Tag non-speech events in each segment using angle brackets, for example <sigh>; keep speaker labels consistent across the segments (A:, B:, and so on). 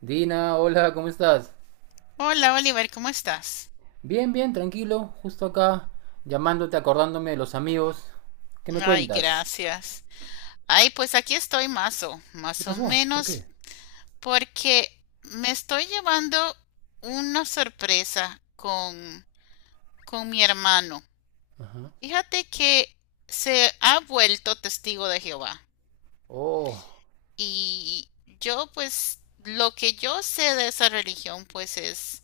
A: Dina, hola, ¿cómo estás?
B: Hola Oliver, ¿cómo estás?
A: Bien, tranquilo, justo acá, llamándote, acordándome de los amigos. ¿Qué me
B: Ay,
A: cuentas?
B: gracias. Ay, pues aquí estoy más o,
A: ¿Qué
B: más o
A: pasó? ¿Por
B: menos,
A: qué?
B: porque me estoy llevando una sorpresa con mi hermano.
A: Ajá.
B: Fíjate que se ha vuelto testigo de Jehová.
A: Oh,
B: Y yo, pues, lo que yo sé de esa religión, pues es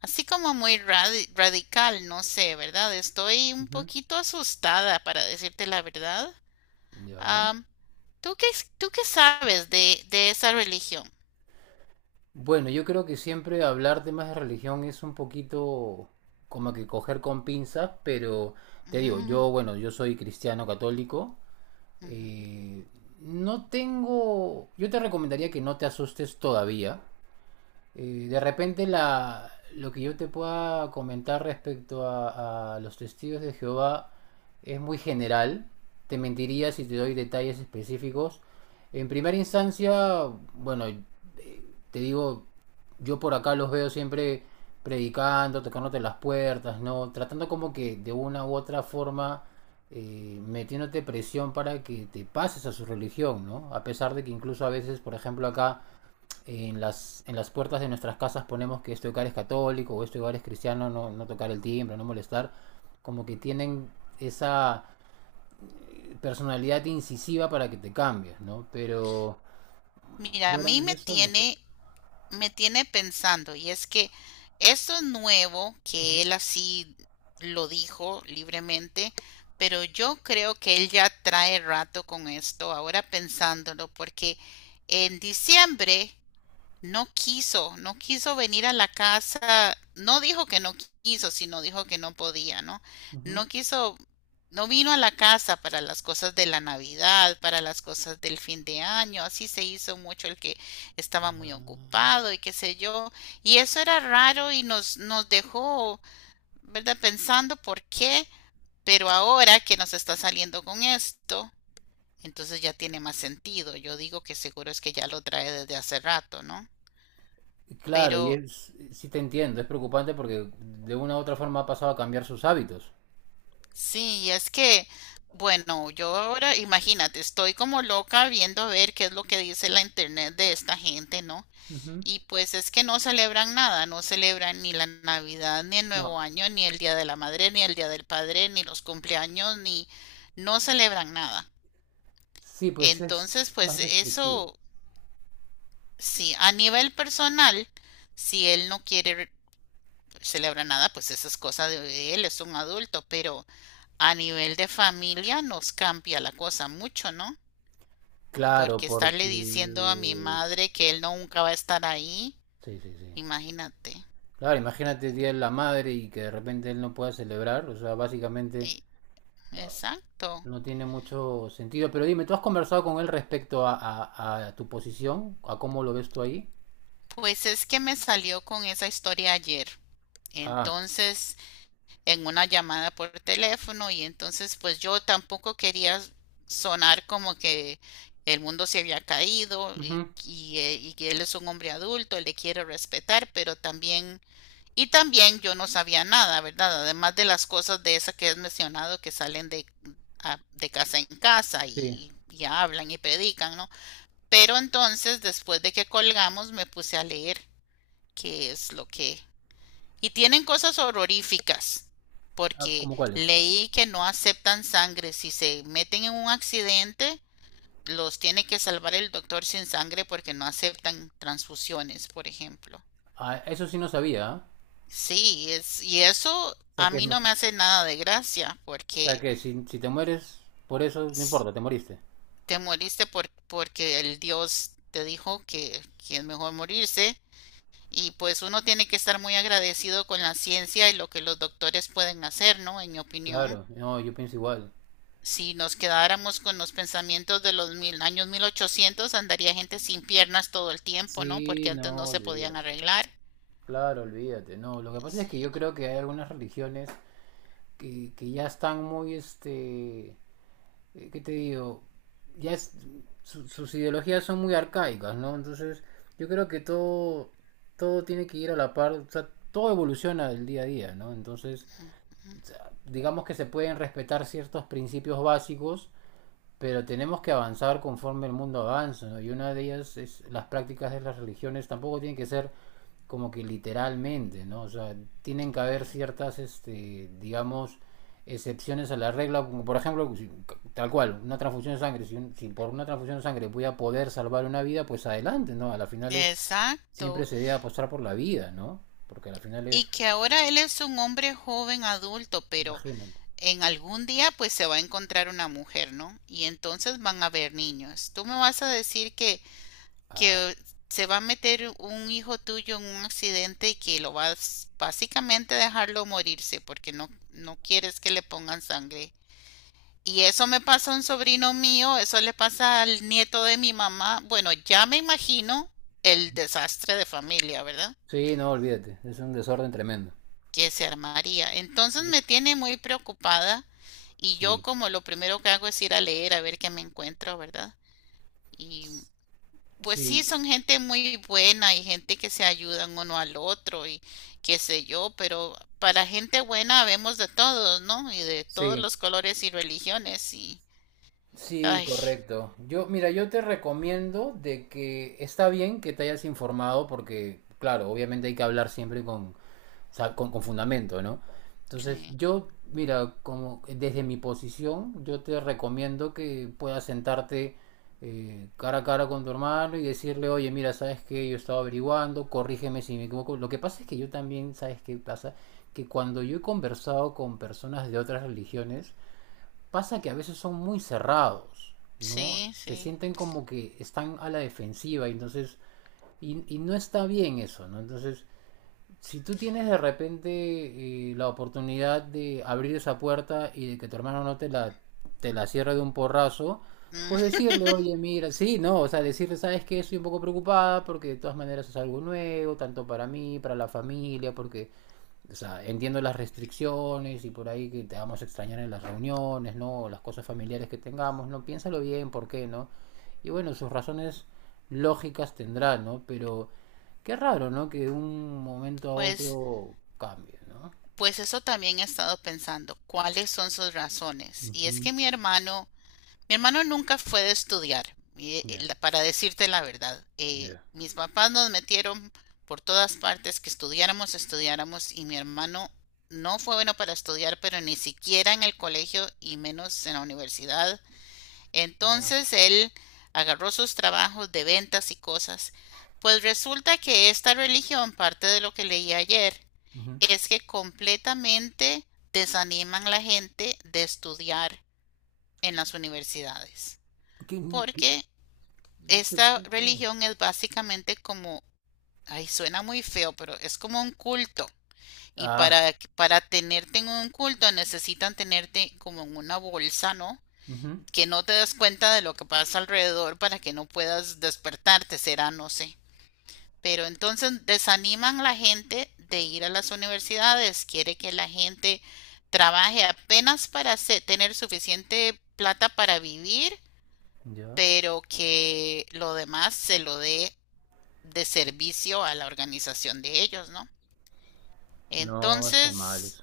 B: así como muy radical, no sé, ¿verdad? Estoy un
A: ujú,
B: poquito asustada, para decirte la verdad.
A: ya.
B: ¿Tú qué, tú qué sabes de esa religión?
A: Bueno, yo creo que siempre hablar temas de religión es un poquito como que coger con pinzas, pero te digo,
B: Ujú,
A: yo, bueno, yo soy cristiano católico.
B: ujú.
A: eh, no tengo, yo te recomendaría que no te asustes todavía. De repente lo que yo te pueda comentar respecto a los testigos de Jehová es muy general. Te mentiría si te doy detalles específicos. En primera instancia, bueno, te digo, yo por acá los veo siempre predicando, tocándote las puertas, ¿no? Tratando como que de una u otra forma metiéndote presión para que te pases a su religión, ¿no? A pesar de que incluso a veces, por ejemplo, acá en en las puertas de nuestras casas ponemos que este hogar es católico o este hogar es cristiano, no, no tocar el timbre, no molestar, como que tienen esa personalidad incisiva para que te cambies, ¿no? Pero
B: Mira, a
A: fuera
B: mí
A: de
B: me
A: eso, no sé.
B: tiene, me tiene pensando, y es que esto es nuevo,
A: Ujú,
B: que él así lo dijo libremente, pero yo creo que él ya trae rato con esto, ahora pensándolo, porque en diciembre no quiso venir a la casa, no dijo que no quiso, sino dijo que no podía, ¿no?
A: ujú.
B: No quiso, no vino a la casa para las cosas de la Navidad, para las cosas del fin de año, así se hizo mucho el que
A: Ah,
B: estaba muy ocupado y qué sé yo, y eso era raro y nos dejó, ¿verdad? Pensando por qué, pero ahora que nos está saliendo con esto, entonces ya tiene más sentido. Yo digo que seguro es que ya lo trae desde hace rato, ¿no?
A: claro, y
B: Pero
A: es, sí te entiendo, es preocupante porque de una u otra forma ha pasado a cambiar sus hábitos.
B: sí, y es que, bueno, yo ahora, imagínate, estoy como loca viendo a ver qué es lo que dice la internet de esta gente, ¿no?
A: Ujú.
B: Y pues es que no celebran nada, no celebran ni la Navidad, ni el
A: No,
B: Nuevo Año, ni el Día de la Madre, ni el Día del Padre, ni los cumpleaños, ni no celebran nada.
A: sí, pues
B: Entonces,
A: es
B: pues
A: más restrictivo.
B: eso, sí, a nivel personal, si él no quiere celebrar nada, pues esa es cosa de él, es un adulto, pero a nivel de familia nos cambia la cosa mucho, ¿no?
A: Claro,
B: Porque estarle diciendo a mi
A: porque...
B: madre que él no, nunca va a estar ahí,
A: Sí, sí, sí.
B: imagínate.
A: Claro, imagínate el Día de la Madre y que de repente él no pueda celebrar, o sea, básicamente no-
B: Exacto.
A: no tiene mucho sentido. Pero dime, ¿tú has conversado con él respecto a, a tu posición? ¿A cómo lo ves tú ahí?
B: Pues es que me salió con esa historia ayer.
A: Ah,
B: Entonces, en una llamada por teléfono y entonces pues yo tampoco quería sonar como que el mundo se había caído y,
A: ujú,
B: y, eh, y que él es un hombre adulto, le quiero respetar, pero también, y también yo no sabía nada, ¿verdad? Además de las cosas de esas que has mencionado que salen de casa en casa
A: sí.
B: y hablan y predican, ¿no? Pero entonces, después de que colgamos, me puse a leer qué es lo que... Y tienen cosas horroríficas,
A: Ah,
B: porque
A: ¿cómo cuáles?
B: leí que no aceptan sangre. Si se meten en un accidente, los tiene que salvar el doctor sin sangre porque no aceptan transfusiones, por ejemplo.
A: Ah, eso sí no sabía, ¿ah?
B: Sí, es, y eso
A: O sea
B: a
A: que es
B: mí no me
A: mejor-
B: hace nada de gracia,
A: O sea
B: porque
A: que si, si te mueres por eso, no
B: s-
A: importa, te moriste.
B: te moriste por, porque el Dios te dijo que, es mejor morirse, y pues uno tiene que estar muy agradecido con la ciencia y lo que los doctores pueden hacer, ¿no? En mi opinión,
A: Claro, no, yo pienso igual.
B: si nos quedáramos con los pensamientos de los mil, años 1800 andaría gente sin piernas todo el tiempo, ¿no?
A: Sí,
B: Porque antes no
A: no,
B: se podían
A: olvídate.
B: arreglar.
A: Claro, olvídate. No, lo que pasa es que yo
B: Sí,
A: creo que hay algunas religiones que ya están muy, este, ¿qué te digo? Ya es- Sus ideologías son muy arcaicas, ¿no? Entonces, yo creo que todo, todo tiene que ir a la par, o sea, todo evoluciona del día a día, ¿no? Entonces, digamos que se pueden respetar ciertos principios básicos, pero tenemos que avanzar conforme el mundo avanza, ¿no? Y una de ellas es las prácticas de las religiones tampoco tienen que ser como que literalmente, ¿no? O sea, tienen que haber
B: sí.
A: ciertas, este, digamos, excepciones a la regla, como por ejemplo, tal cual, una transfusión de sangre, si, si por una transfusión de sangre voy a poder salvar una vida, pues adelante, ¿no? A la final es, siempre
B: Exacto.
A: se debe apostar por la vida, ¿no? Porque a la final
B: Y
A: es,
B: que ahora él es un hombre joven adulto, pero
A: imagínate.
B: en algún día pues se va a encontrar una mujer, ¿no? Y entonces van a haber niños. Tú me vas a decir que,
A: Ah.
B: que se va a meter un hijo tuyo en un accidente y que lo vas básicamente dejarlo morirse porque no quieres que le pongan sangre. Y eso me pasa a un sobrino mío, eso le pasa al nieto de mi mamá. Bueno, ya me imagino el desastre de familia, ¿verdad?
A: Sí, no, olvídate, es un desorden tremendo.
B: Que se armaría. Entonces
A: Sí.
B: me tiene muy preocupada y yo
A: Sí.
B: como lo primero que hago es ir a leer a ver qué me encuentro, ¿verdad? Y pues sí,
A: Sí,
B: son gente muy buena y gente que se ayudan uno al otro y qué sé yo, pero para gente buena vemos de todos, ¿no? Y de todos
A: sí.
B: los colores y religiones y...
A: Sí,
B: Ay,
A: correcto. Yo, mira, yo te recomiendo de que está bien que te hayas informado porque, claro, obviamente hay que hablar siempre con, o sea, con fundamento, ¿no? Entonces,
B: sí,
A: yo, mira, como desde mi posición, yo te recomiendo que puedas sentarte cara a cara con tu hermano y decirle, oye, mira, sabes que yo estaba averiguando, corrígeme si me equivoco. Lo que pasa es que yo también, ¿sabes qué pasa? Que cuando yo he conversado con personas de otras religiones, pasa que a veces son muy cerrados, ¿no?
B: sí,
A: Se
B: sí.
A: sienten como que están a la defensiva, y entonces, y no está bien eso, ¿no? Entonces, si tú tienes de repente la oportunidad de abrir esa puerta y de que tu hermano no te la cierre de un porrazo, pues
B: Mm,
A: decirle, oye, mira, sí, no, o sea, decirle, sabes que estoy un poco preocupada porque de todas maneras es algo nuevo, tanto para mí, para la familia, porque o sea, entiendo las restricciones y por ahí que te vamos a extrañar en las reuniones, ¿no? Las cosas familiares que tengamos, ¿no? Piénsalo bien, ¿por qué, no? Y bueno, sus razones lógicas tendrá, ¿no? Pero qué raro, ¿no? Que de un momento a
B: pues,
A: otro cambie, ¿no?
B: pues eso también he estado pensando, ¿cuáles son sus razones? Y es
A: Ujú.
B: que mi hermano, mi hermano nunca fue de estudiar,
A: Ya,
B: para decirte la verdad.
A: ya.
B: Mis papás nos metieron por todas partes que estudiáramos, estudiáramos, y mi hermano no fue bueno para estudiar, pero ni siquiera en el colegio y menos en la universidad.
A: Ah,
B: Entonces él agarró sus trabajos de ventas y cosas. Pues resulta que esta religión, parte de lo que leí ayer,
A: ujú.
B: es que completamente desaniman a la gente de estudiar en las universidades
A: ¿Qué- qué?
B: porque
A: No te
B: esta
A: puedo creer.
B: religión es básicamente como, ay, suena muy feo, pero es como un culto. Y
A: Ah,
B: para tenerte en un culto necesitan tenerte como en una bolsa, ¿no?
A: ujú,
B: Que no te des cuenta de lo que pasa alrededor para que no puedas despertarte, será, no sé. Pero entonces desaniman a la gente de ir a las universidades, quiere que la gente trabaje apenas para tener suficiente plata para vivir
A: ya.
B: pero que lo demás se lo dé de servicio a la organización de ellos, ¿no?
A: No, está mal
B: Entonces,
A: eso.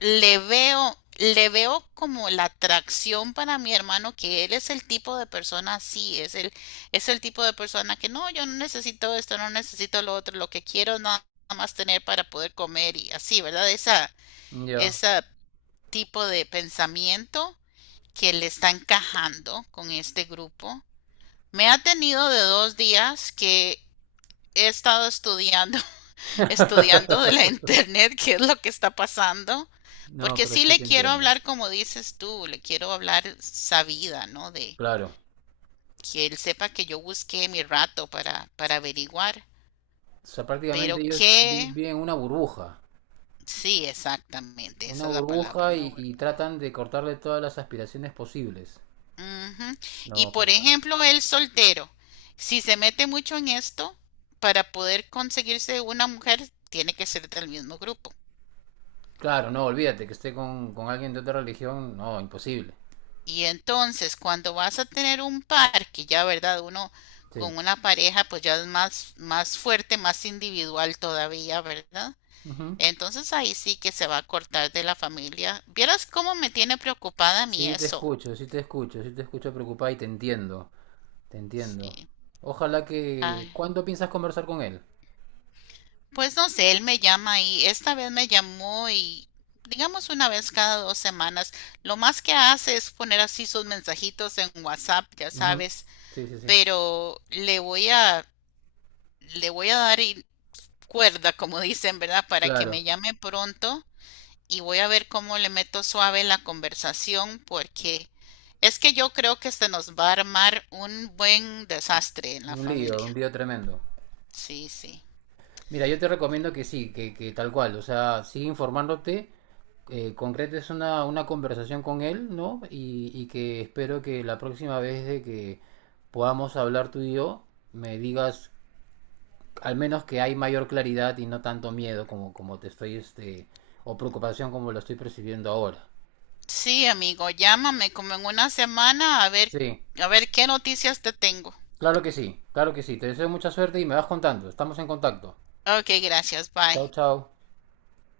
B: le veo como la atracción para mi hermano, que él es el tipo de persona así, es el tipo de persona que no, yo no necesito esto, no necesito lo otro, lo que quiero es nada más tener para poder comer y así, ¿verdad? Esa,
A: Ya.
B: ese tipo de pensamiento que le está encajando con este grupo. Me ha tenido de 2 días que he estado estudiando, <laughs> estudiando de la
A: <laughs>
B: internet, <laughs> qué es lo que está pasando,
A: No,
B: porque
A: pero
B: sí
A: sí
B: le
A: te
B: quiero
A: entiendo.
B: hablar como dices tú, le quiero hablar sabida, ¿no? De
A: Claro.
B: que él sepa que yo busqué mi rato para averiguar,
A: O sea, prácticamente
B: pero
A: ellos
B: que
A: viven
B: sí, exactamente,
A: una
B: esa es la palabra,
A: burbuja
B: una
A: y
B: burbuja.
A: tratan de cortarle todas las aspiraciones posibles.
B: Ujú. Y
A: No,
B: por
A: preocupante.
B: ejemplo, el soltero, si se mete mucho en esto, para poder conseguirse una mujer, tiene que ser del mismo grupo.
A: Claro, no, olvídate que esté con alguien de otra religión, no, imposible.
B: Y entonces, cuando vas a tener un par, que ya, ¿verdad? Uno
A: Sí.
B: con una pareja, pues ya es más, fuerte, más individual todavía, ¿verdad?
A: Ujú.
B: Entonces ahí sí que se va a cortar de la familia. ¿Vieras cómo me tiene preocupada a mí
A: Sí, te
B: eso?
A: escucho, sí te escucho, sí te escucho preocupada y te entiendo, te entiendo.
B: Sí.
A: Ojalá que...
B: Ay.
A: ¿Cuándo piensas conversar con él?
B: Pues no sé, él me llama y esta vez me llamó y digamos una vez cada 2 semanas. Lo más que hace es poner así sus mensajitos en WhatsApp, ya
A: Ujú.
B: sabes,
A: Sí, sí, sí.
B: pero le voy a, dar cuerda, como dicen, ¿verdad? Para que
A: Claro,
B: me llame pronto y voy a ver cómo le meto suave la conversación porque es que yo creo que se nos va a armar un buen desastre en la
A: un
B: familia.
A: lío tremendo.
B: Sí, sí.
A: Mira, yo te recomiendo que sí, que tal cual, o sea, sigue informándote, concretes una conversación con él, ¿no? Y que espero que la próxima vez de que podamos hablar tú y yo, me digas al menos que hay mayor claridad y no tanto miedo como, como te estoy, este, o preocupación como lo estoy percibiendo ahora.
B: Sí, amigo, llámame como en una semana
A: Sí,
B: a ver qué noticias te tengo.
A: claro que sí, claro que sí. Te deseo mucha suerte y me vas contando. Estamos en contacto.
B: Ok, gracias, bye.
A: Chao, chao.